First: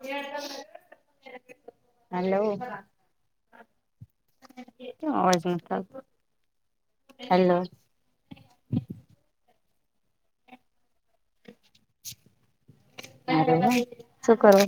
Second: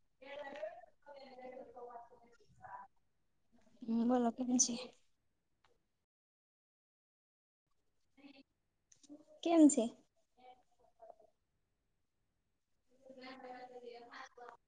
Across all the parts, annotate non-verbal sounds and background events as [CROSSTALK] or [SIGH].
એ [UNINTELLIGIBLE] hello હમ બોલો કેમ અવાજ છે નથી આવતો, હલો! કેમ છે? [INAUDIBLE] [UNINTELLIGIBLE] શું કરવું?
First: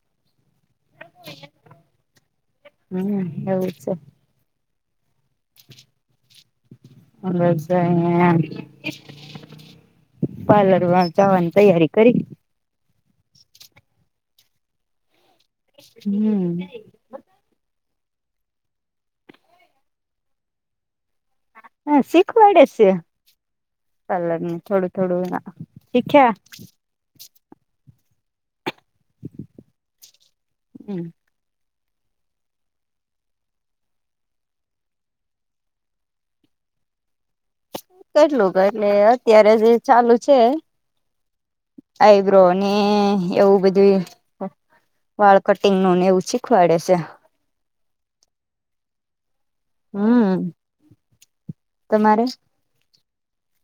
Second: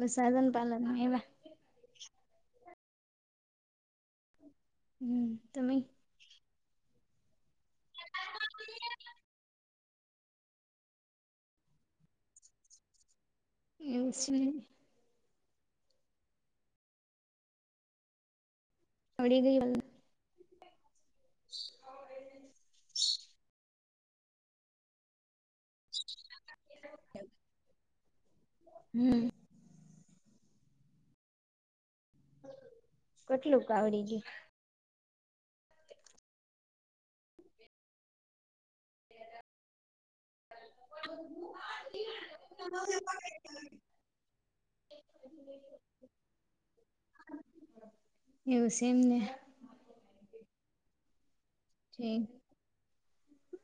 બસ હાલન-પાલન એવા હમ્મ, એવું છે. હમ્મ. [UNINTELLIGIBLE] પાર્લર વાર જવાની તૈયારી કરી? [UNINTELLIGIBLE] હમ્મ. અડી ગઈ વલ હા, શીખવાડે શે. પાર્લરનું થોડું થોડું ના શીખ્યા. હમ્મ. હમ્મ. કેટલુંક આવડી ગ્યું? કેટલું ક એટલે અત્યારે જે ચાલુ છે. આઈબ્રો ને એવું બધું વાળ કટિંગનું ને એવું શીખવાડે છે. એવુંશે એમને હમ્મ પછી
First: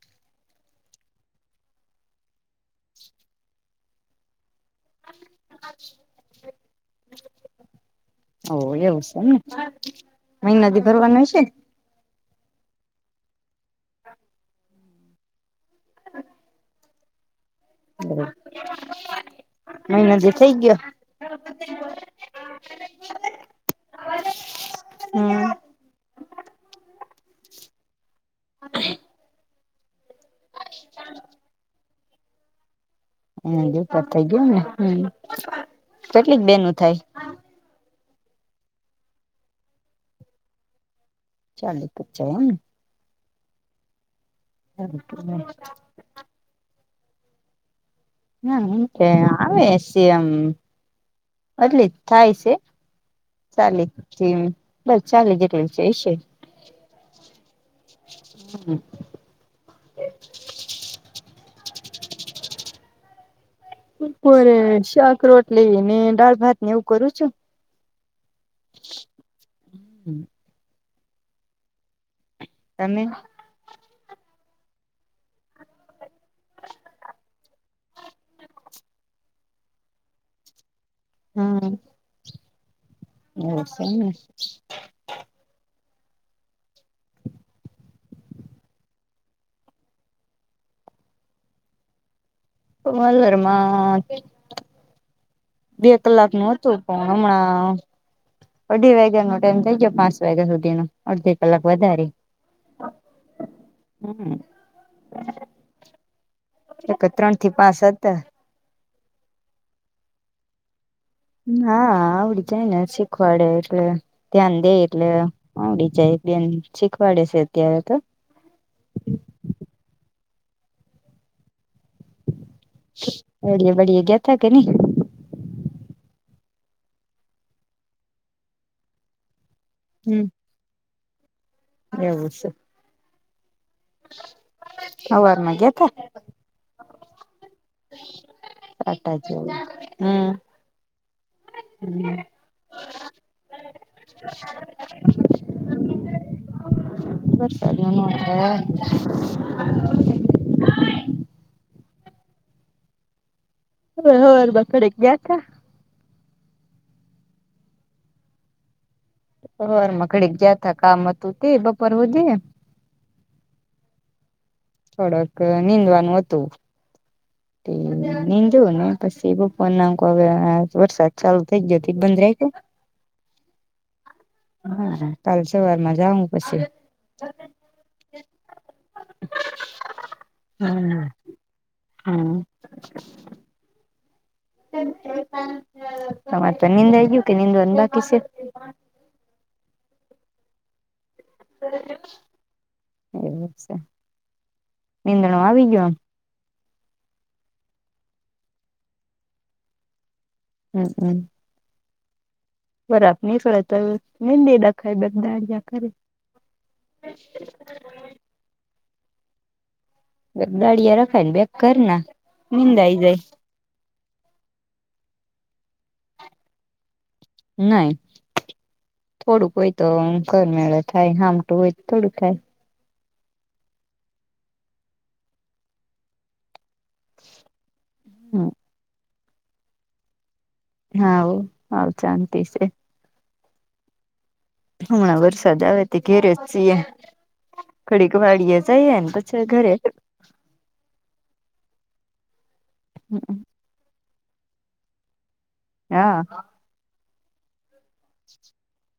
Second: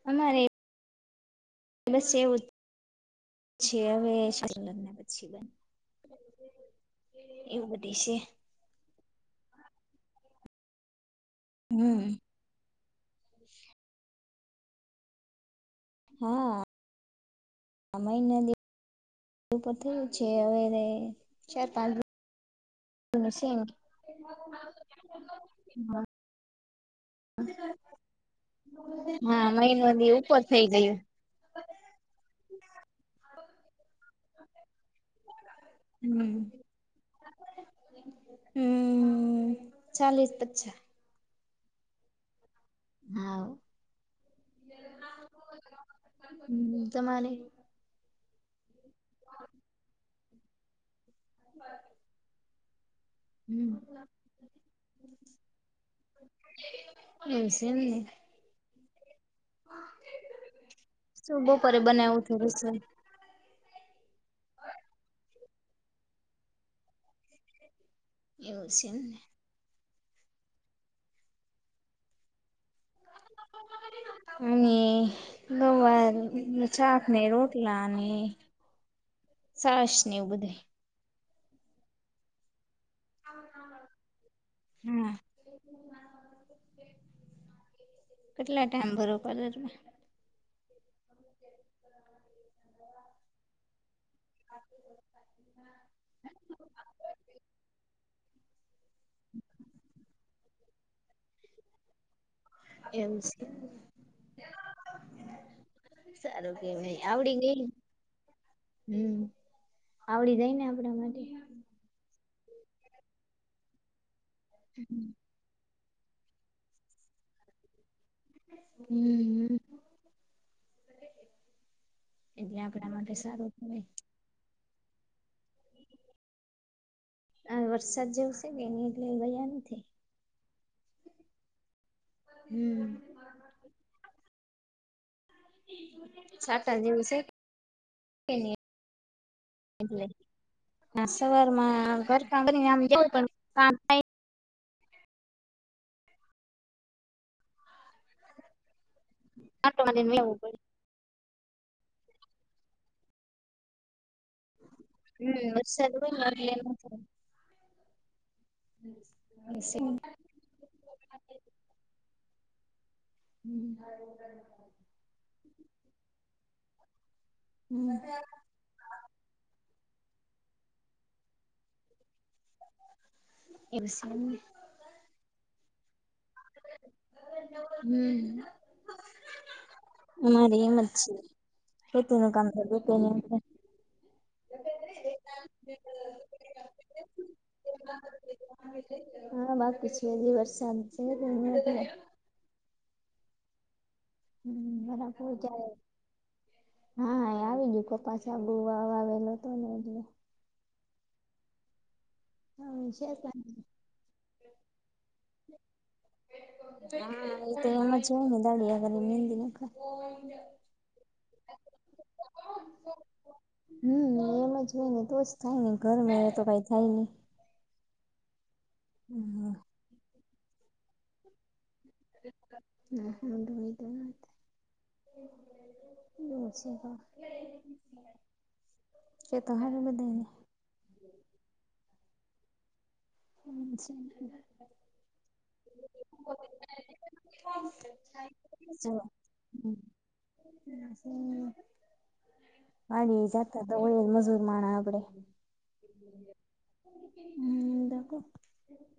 અમારે બસ એવું છે હવે લગ્ન પછી બેન, એવું બધીશે હઉ એવુંશે ને મહિનાથી ભરવાના છે હમ્મ હઅઅ આ મહિનાની [UNINTELLIGIBLE] થયું છે મહિનાથી થઇ હવે ગયો ને ચાર પાંચ [UNINTELLIGIBLE] સિંહ હમ [UNINTELLIGIBLE] હા, મહિનોની ઉપર થઈ ગયું મહિના ઉપર થઈ ગયો ને, હમ્મ. હમ્મ, હમ્મ ચાલ પછા ચાલી પચા [UNINTELLIGIBLE] હાઉ એમને [INAUDIBLE] હમ્મ, તમારે? [UNINTELLIGIBLE] આવે શે આમ એટલે થાયશે હમ ચાલે તેમ પર ચાલે જેટલી જઈ શક [UNINTELLIGIBLE] શું બપોરે બનાવું થોડુંશ? બપોરે શાક-રોટલી ને દાળ ભાતને એવું કરું છું. એવું શે એમને. હમ્મ. તમે? હું એ ગવાર નું શાક ને રોટલા ને છાશ ને એવું બધુંએ હમ્મ. એવું શે એમને. હમ્મ. કેટલા ટાઈમ ભરો પાર્લરના? કોમલ વરમાં [INAUDIBLE] બે કલાક નું હતું પણ હમણા અઢી વાગ્યાનો ટાઈમ થઇ ગયો પાંચ વાગ્યા સુધીનો અડધી કલાક વધારે એમસી હમ સારો કે એક ત્રણ આવડીંગ ને થી પાંચ હતા હમ્મ આવડી જાય ને આપણા માટે હા આવડી જાય ને શીખવાડે એટલે ધ્યાન દે એટલે આવડી જાય બેન શીખવાડે છે, અત્યારે તો હમ્મ હમ્મ [INAUDIBLE] એટલે આમ બળિયા બળિયા ગેતા કેે નઈ આ વરસાદ જેવું છે, કે એ એટલે ગયા નથી. હમ્મ એવું છે. હમ્મ હવારમાં જ સાતાજી વિશે કે એની [UNINTELLIGIBLE] એટલે હમ હા સવાર માં ઘર કામ કરી ને કામ થાય એટલે બેસ આટો મારીને આવવું પડે. [UNINTELLIGIBLE] હ હવાર બાંકડે ગયા તા સર્વે મળરલમાં જઉ હમ્મ બર મકડી ગયાતા કામ હતું તે બપોર વધે હમ્મ થોડુક નીંદવાનું હતું નીંદ જો ને પછી એ બપોર હવે વરસાદ ચાલુ થઈ ગયો બંધ રાયખો તો એક સમયે હા કાલ સવારમાંજા હુ હમ્મ મારે એમ જ હમ છે ખેતી હમ નું કામ પર જતો નહિ તે મ નિંદાય ગયું કે નિંદવાનું બાાકી છે. હા વા પીછી વરષાંત શ એવું છે. હમ બરાબર નીંદણું આવી જાય ગયું હા એ આવી ગયું કપાસાબુ વા વાવેલો તો હમ્મ હમ્મ હવે બરાબ નઈ કરે છે તો ન દે દખાય બે દાડિયા કરે તો એમ જ ને દાડી આગળ નિંદી નાખા દાળિયા રખાય ને બે કર ના નિંદાઈ જાય. હમ એમ જ હોય ને તો જ થાય ને ઘર મેળે તો કઈ થાય નહી. નાહી થોડુંક હમ હોય, તો ઘર મેળ થાય હામટું હોય તો થોડુંક થાય. હાડુંણી તો બ છે તો શતો ખ બ દને હા હ શાંતિ છે. હમ છે. હમણા વરસાદ આવે તે ઘેરે જ છીએ. ખડીક વાડીએ જઈએ ને પછી ઘરે અને તોય મજૂર માણ આપડે હા હમ- આ [UNINTELLIGIBLE]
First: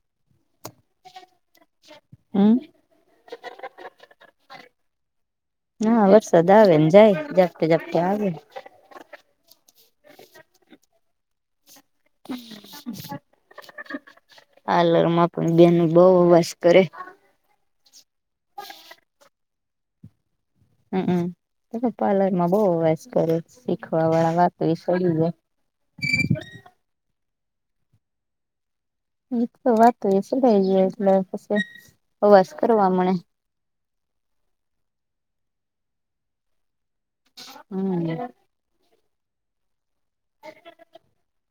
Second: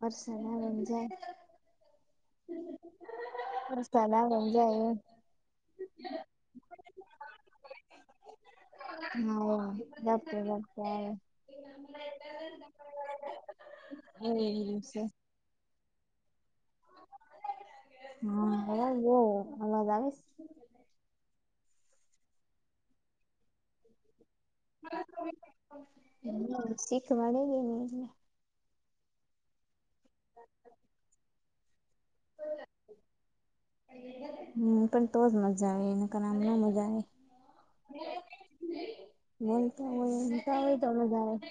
વર્ષ ના મજાય- છ [INAUDIBLE] બસ લ ના વરસાદ આવે ને જાય ઝપતે ઝપટે આવે- હારા- એ પાર્લર છે. માં પણ બેન બહુ અવાસ કરે- હા અવાજ બઉ અવાજ આવેસે હમમ પાર્લર માં બહ વાસ કરે શીખવા વાળા વાતો ઈ છોડી જાય- હ શીખવાડેગ ન એ એ તો વાત એ છે લ એટલે પ અવાસ કરવા મળે- હમ પણ તોજ મજા આવે એ આમ ના મજા આવે- હમ- હ [UNINTELLIGIBLE] એ હોયસા હોય તો વધારે-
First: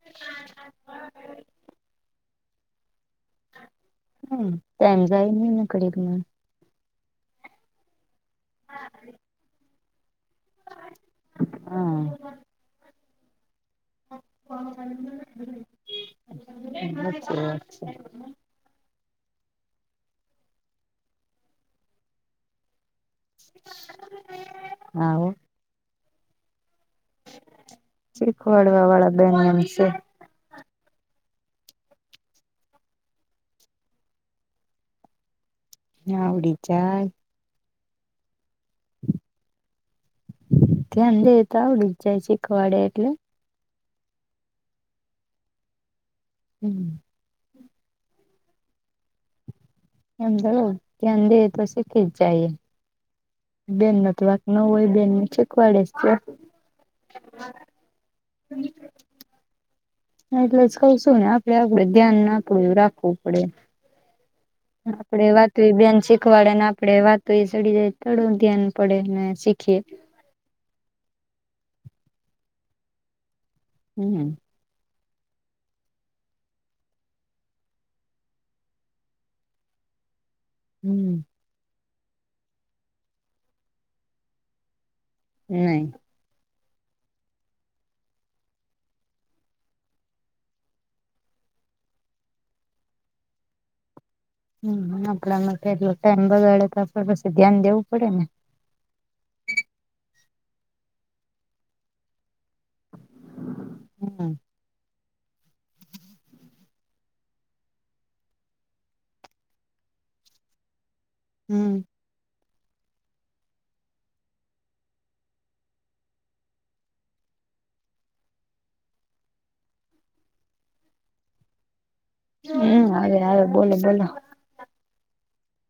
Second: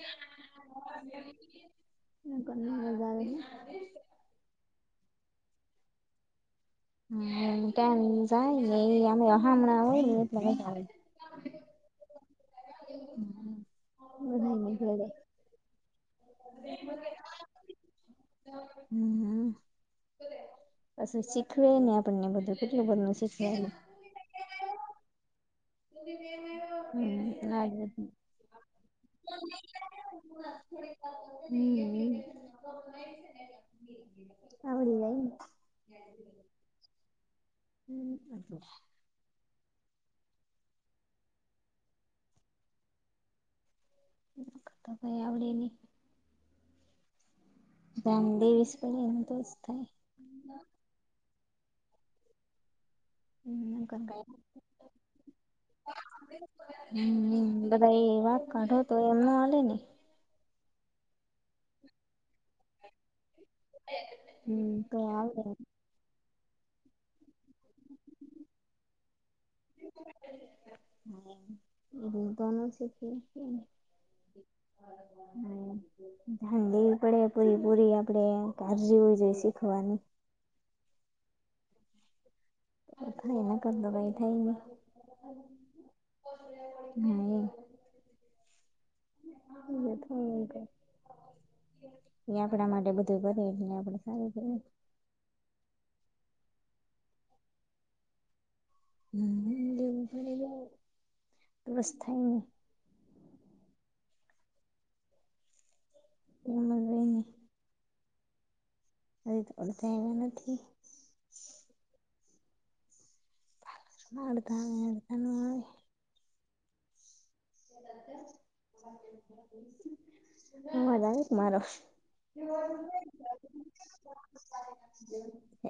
એને મજ આવી- હમ ટાઈમ જાય ન નકળ- હમ કમ જાય એ અમે હમણાં હોય એટલે- હા [UNINTELLIGIBLE] હ હ હ [INAUDIBLE] અચ્છા અચ્છા હ પછી શીખવે ને આપણને બધું કેટલું બધુ ન શીખવે- હા હાલો- હમ શીખવાડવા વાળા બેન એમ છે લ હમ આવડી જાઈન. આવડી જાય. હમ એતો ધ્યાન દે તો આવડી જ જાય શીખવાડે એટલે. તો કે આવડે ની. હમ. ધ્યાન ડેવિસ કરીએ ને તો જ થાય. એમ તો કેવું ધ્યાન દે તો શીખીજ જાય એ. હમ, હોય બેન ને શીખવાડે જ છે હમ બધાાય એવા કાઢો તો એમ ના હાલે ને. હા એટલે જ કઉ શું ને આપડે આપડે ધ્યાન નાખવું, રાખવું. પડે, હમ. પણ તો આપડે આવે વાતે બેન છે. ખવાડ ને આપડે વાતે સડી જઈ એ તો થોડું ધ્યાન પડે ને શીખીએ. હા, બધા નો શીખી હકીએ ને. હમ. હમ. ધ્યાન દેવી પડે પૂરી પૂરી આપડે કાળજી હોવી જોઈએ શીખવાની. હમ. તો એના વગર તો કઈ થાય ના. નઈ. હમ્મ. [UNINTELLIGIBLE] એ આપડા માટે બધું કરે, એટલે આપડે સારું કેવાય. હમ, આપડા માટે એટલો ટાઈમ બગાડે, તો આપે પસી ધ્યાન દેવું પડે ને. હમ, દેવું પડે, ધ્યાન તો જ થાય ને. હમ. એમ નેમ કંઈ ની. અડધા એવા નથી. હમ. [UNINTELLIGIBLE] હા, રાઈટ મારો. હમ, આવે, આવે. બોલો, બોલો.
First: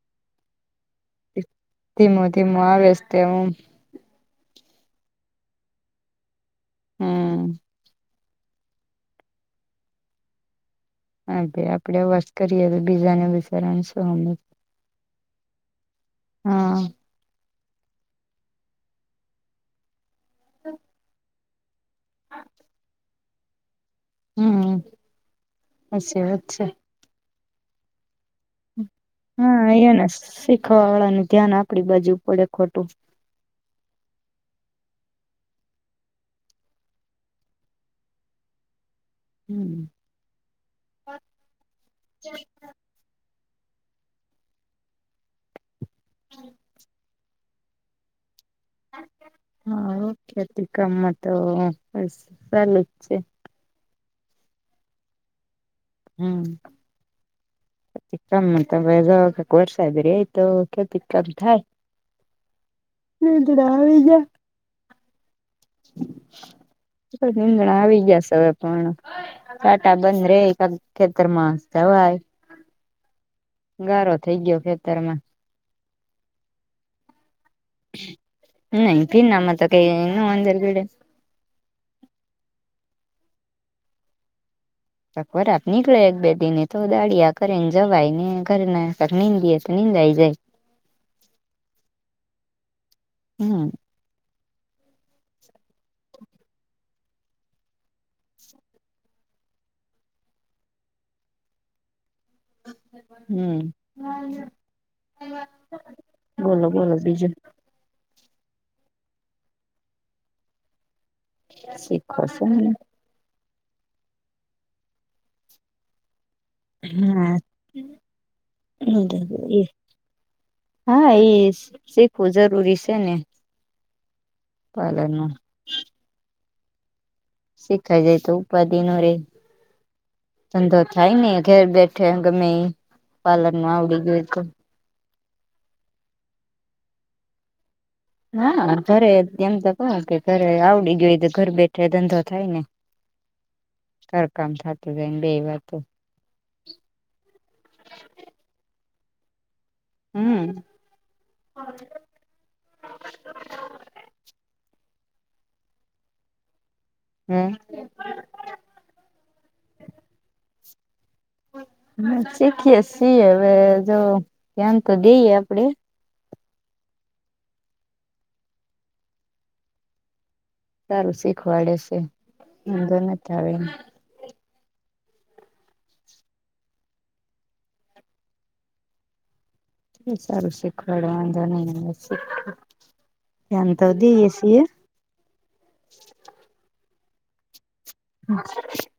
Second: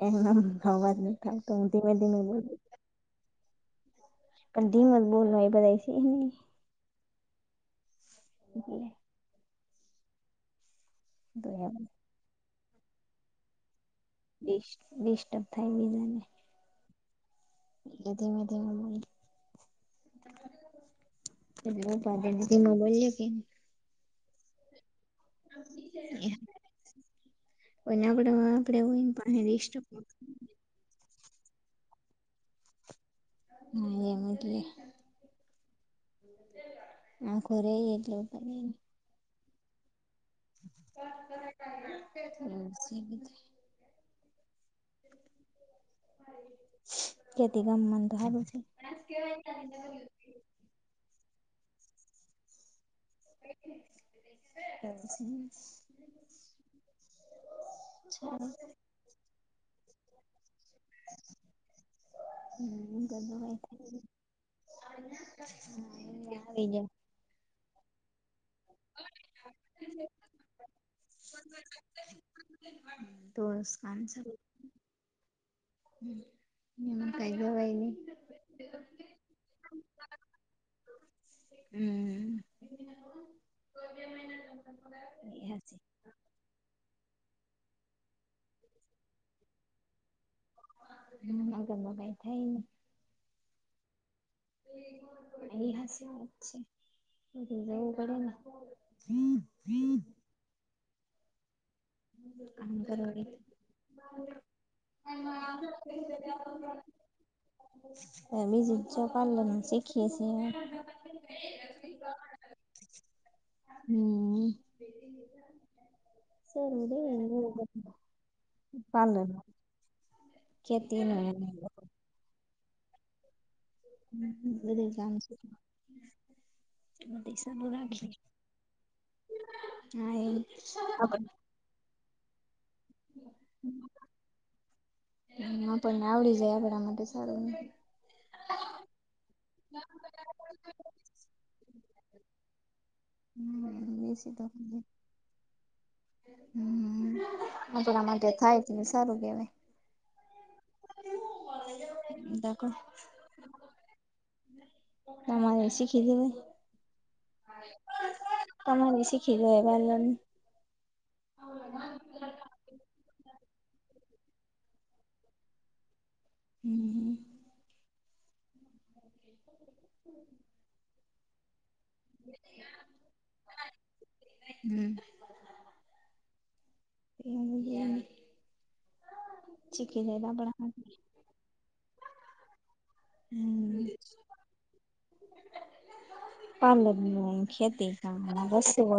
એમ નેમ અવાજ નથી આવતો, ધીમે ધીમે બોલ. તેવું. પણ ધીમે જ બોલાય, બધાએ છે. હમ. ભલે. હા એટલે ભાઈ, આપડે વશ કરીએ તો બીજાને બિચારાને શું હ? ડિસ્ટ ડિસ્ટર્બ થાય બીજા ને. હા. એટલે ધીમે ધીમે બોલું. [UNINTELLIGIBLE] એટલે હું પાછળથી ધીમે બોલ્યો કે ની. હમ. સાચી એ વાત છે અને આપડામાં આપડે એવું હોયન હા, અયા ને શીખવા વાળા નું ધ્યાન આપડી બાજુ પડે ખરુ? હા, એમ એટલે. આખો રઈ એટલે હમ. [UNINTELLIGIBLE] અન સી બી થાય. હમ. કેથી, ગમે મને હે તો પછી. હા, ઓકેતી કામમાં તો બસ સાલું જ છે. હ. હમ. કમ સારું તક વરસાય રય તો ખેતી કમ થાય [UNINTELLIGIBLE] હમાઈ નીંદણા ગયા આવી જ [UNINTELLIGIBLE] નિંદ જણા આવી ગયા હવે. પણ સાટા બંધ રે, ખેતરમાં જ જવાય. તો કન્સ ગારો [UNINTELLIGIBLE] થઈ ગયો ખેતર માં. હમ, નિમાઈ જવાય. નહી. હ ન ફિ ના મ તો કઈ નું અંદેર ગીડ [INAUDIBLE] હમ. બકબર આપ નીકળ્યા એક-બે દિન. તો દાળયા કરે ને જવાય ને, ઘરે ના નિંદીએ તો નીંદાઈ જાય. હમણાં કઈ થાય ને‌. હમ. એ, હાસ વાત છે. જવું પડે ને. હ, હ. અ હમ ઘરવાડી [UNINTELLIGIBLE] હ બોલો બોલો બીજું [UNINTELLIGIBLE] [UNINTELLIGIBLE] [UNINTELLIGIBLE] હમ હા [UNINTELLIGIBLE] [INAUDIBLE] એ ખેતી હા નું એ બધું શીખવું જરૂરી છે ને [UNINTELLIGIBLE] પાર્લર નું [INAUDIBLE] બધી સારું શીખાઈ રાખીએ. જાય તો ઉપાધિ નો રે ધંધો થાય હા ને ઘર બેઠા પાર્લર નું આવડી ગયું તો હ પણ આવડી જાય આપધ માટે સારું હા ઘરે એમ તો ક કે ઘરે આવડી ગય તો ઘર બેઠે ધંધો થાય ને બેસી તો સરકામ થતું જાયને બે એ વાત હમ આપણા માટે થાય છે ને સારું કેવાય હમ દક તમારે શીખી દે [UNINTELLIGIBLE] હમ તમારે શીખી લેવાય પાર્લરનો હ શીખીએ છી હવે જો ત્યાન તો ગઈએ આપડે હમ મ [UNINTELLIGIBLE] સારું શીખવાડે છે ંધો નથી આવે એ હમ એ [UNINTELLIGIBLE] સારો શીખવાડે છે વાંધો નથી આવે એવો ધ્યાન તો દઈએ છીએ પાર્લર નું અને ખેતી કામ [UNINTELLIGIBLE] હમ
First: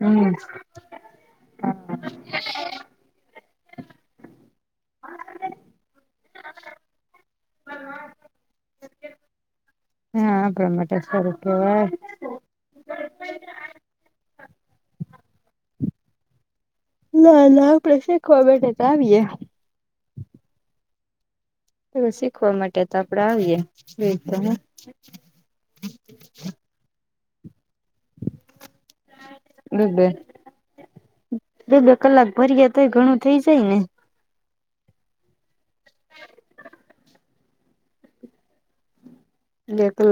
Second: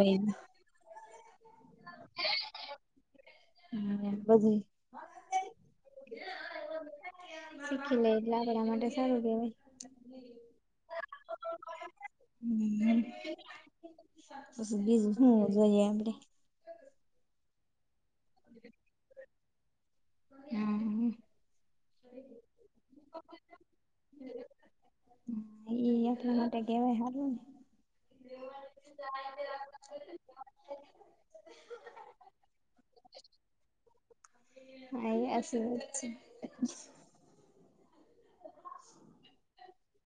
હમ બધી [UNINTELLIGIBLE] હ [UNINTELLIGIBLE] શીખી લે એટલે આપડા માટે સારું કેવાય શીખી લે એટલે આપણા માટે સારું કહેવાય હ પછી બીજું શું જોઈએ આપડે ના ના આપડે શી ખવા બેઠે તો આવીએ. હા. શીખવા માટે તો આપડે આવીએ રીતે હ એ ઇ એટલા માટે કહેવાય હારવું ને. જાય તરત બેન બે બે કલાક ભર્યા તો એ ઘણું થઇ જાય ને. [UNINTELLIGIBLE] [INAUDIBLE] બિલકુલ.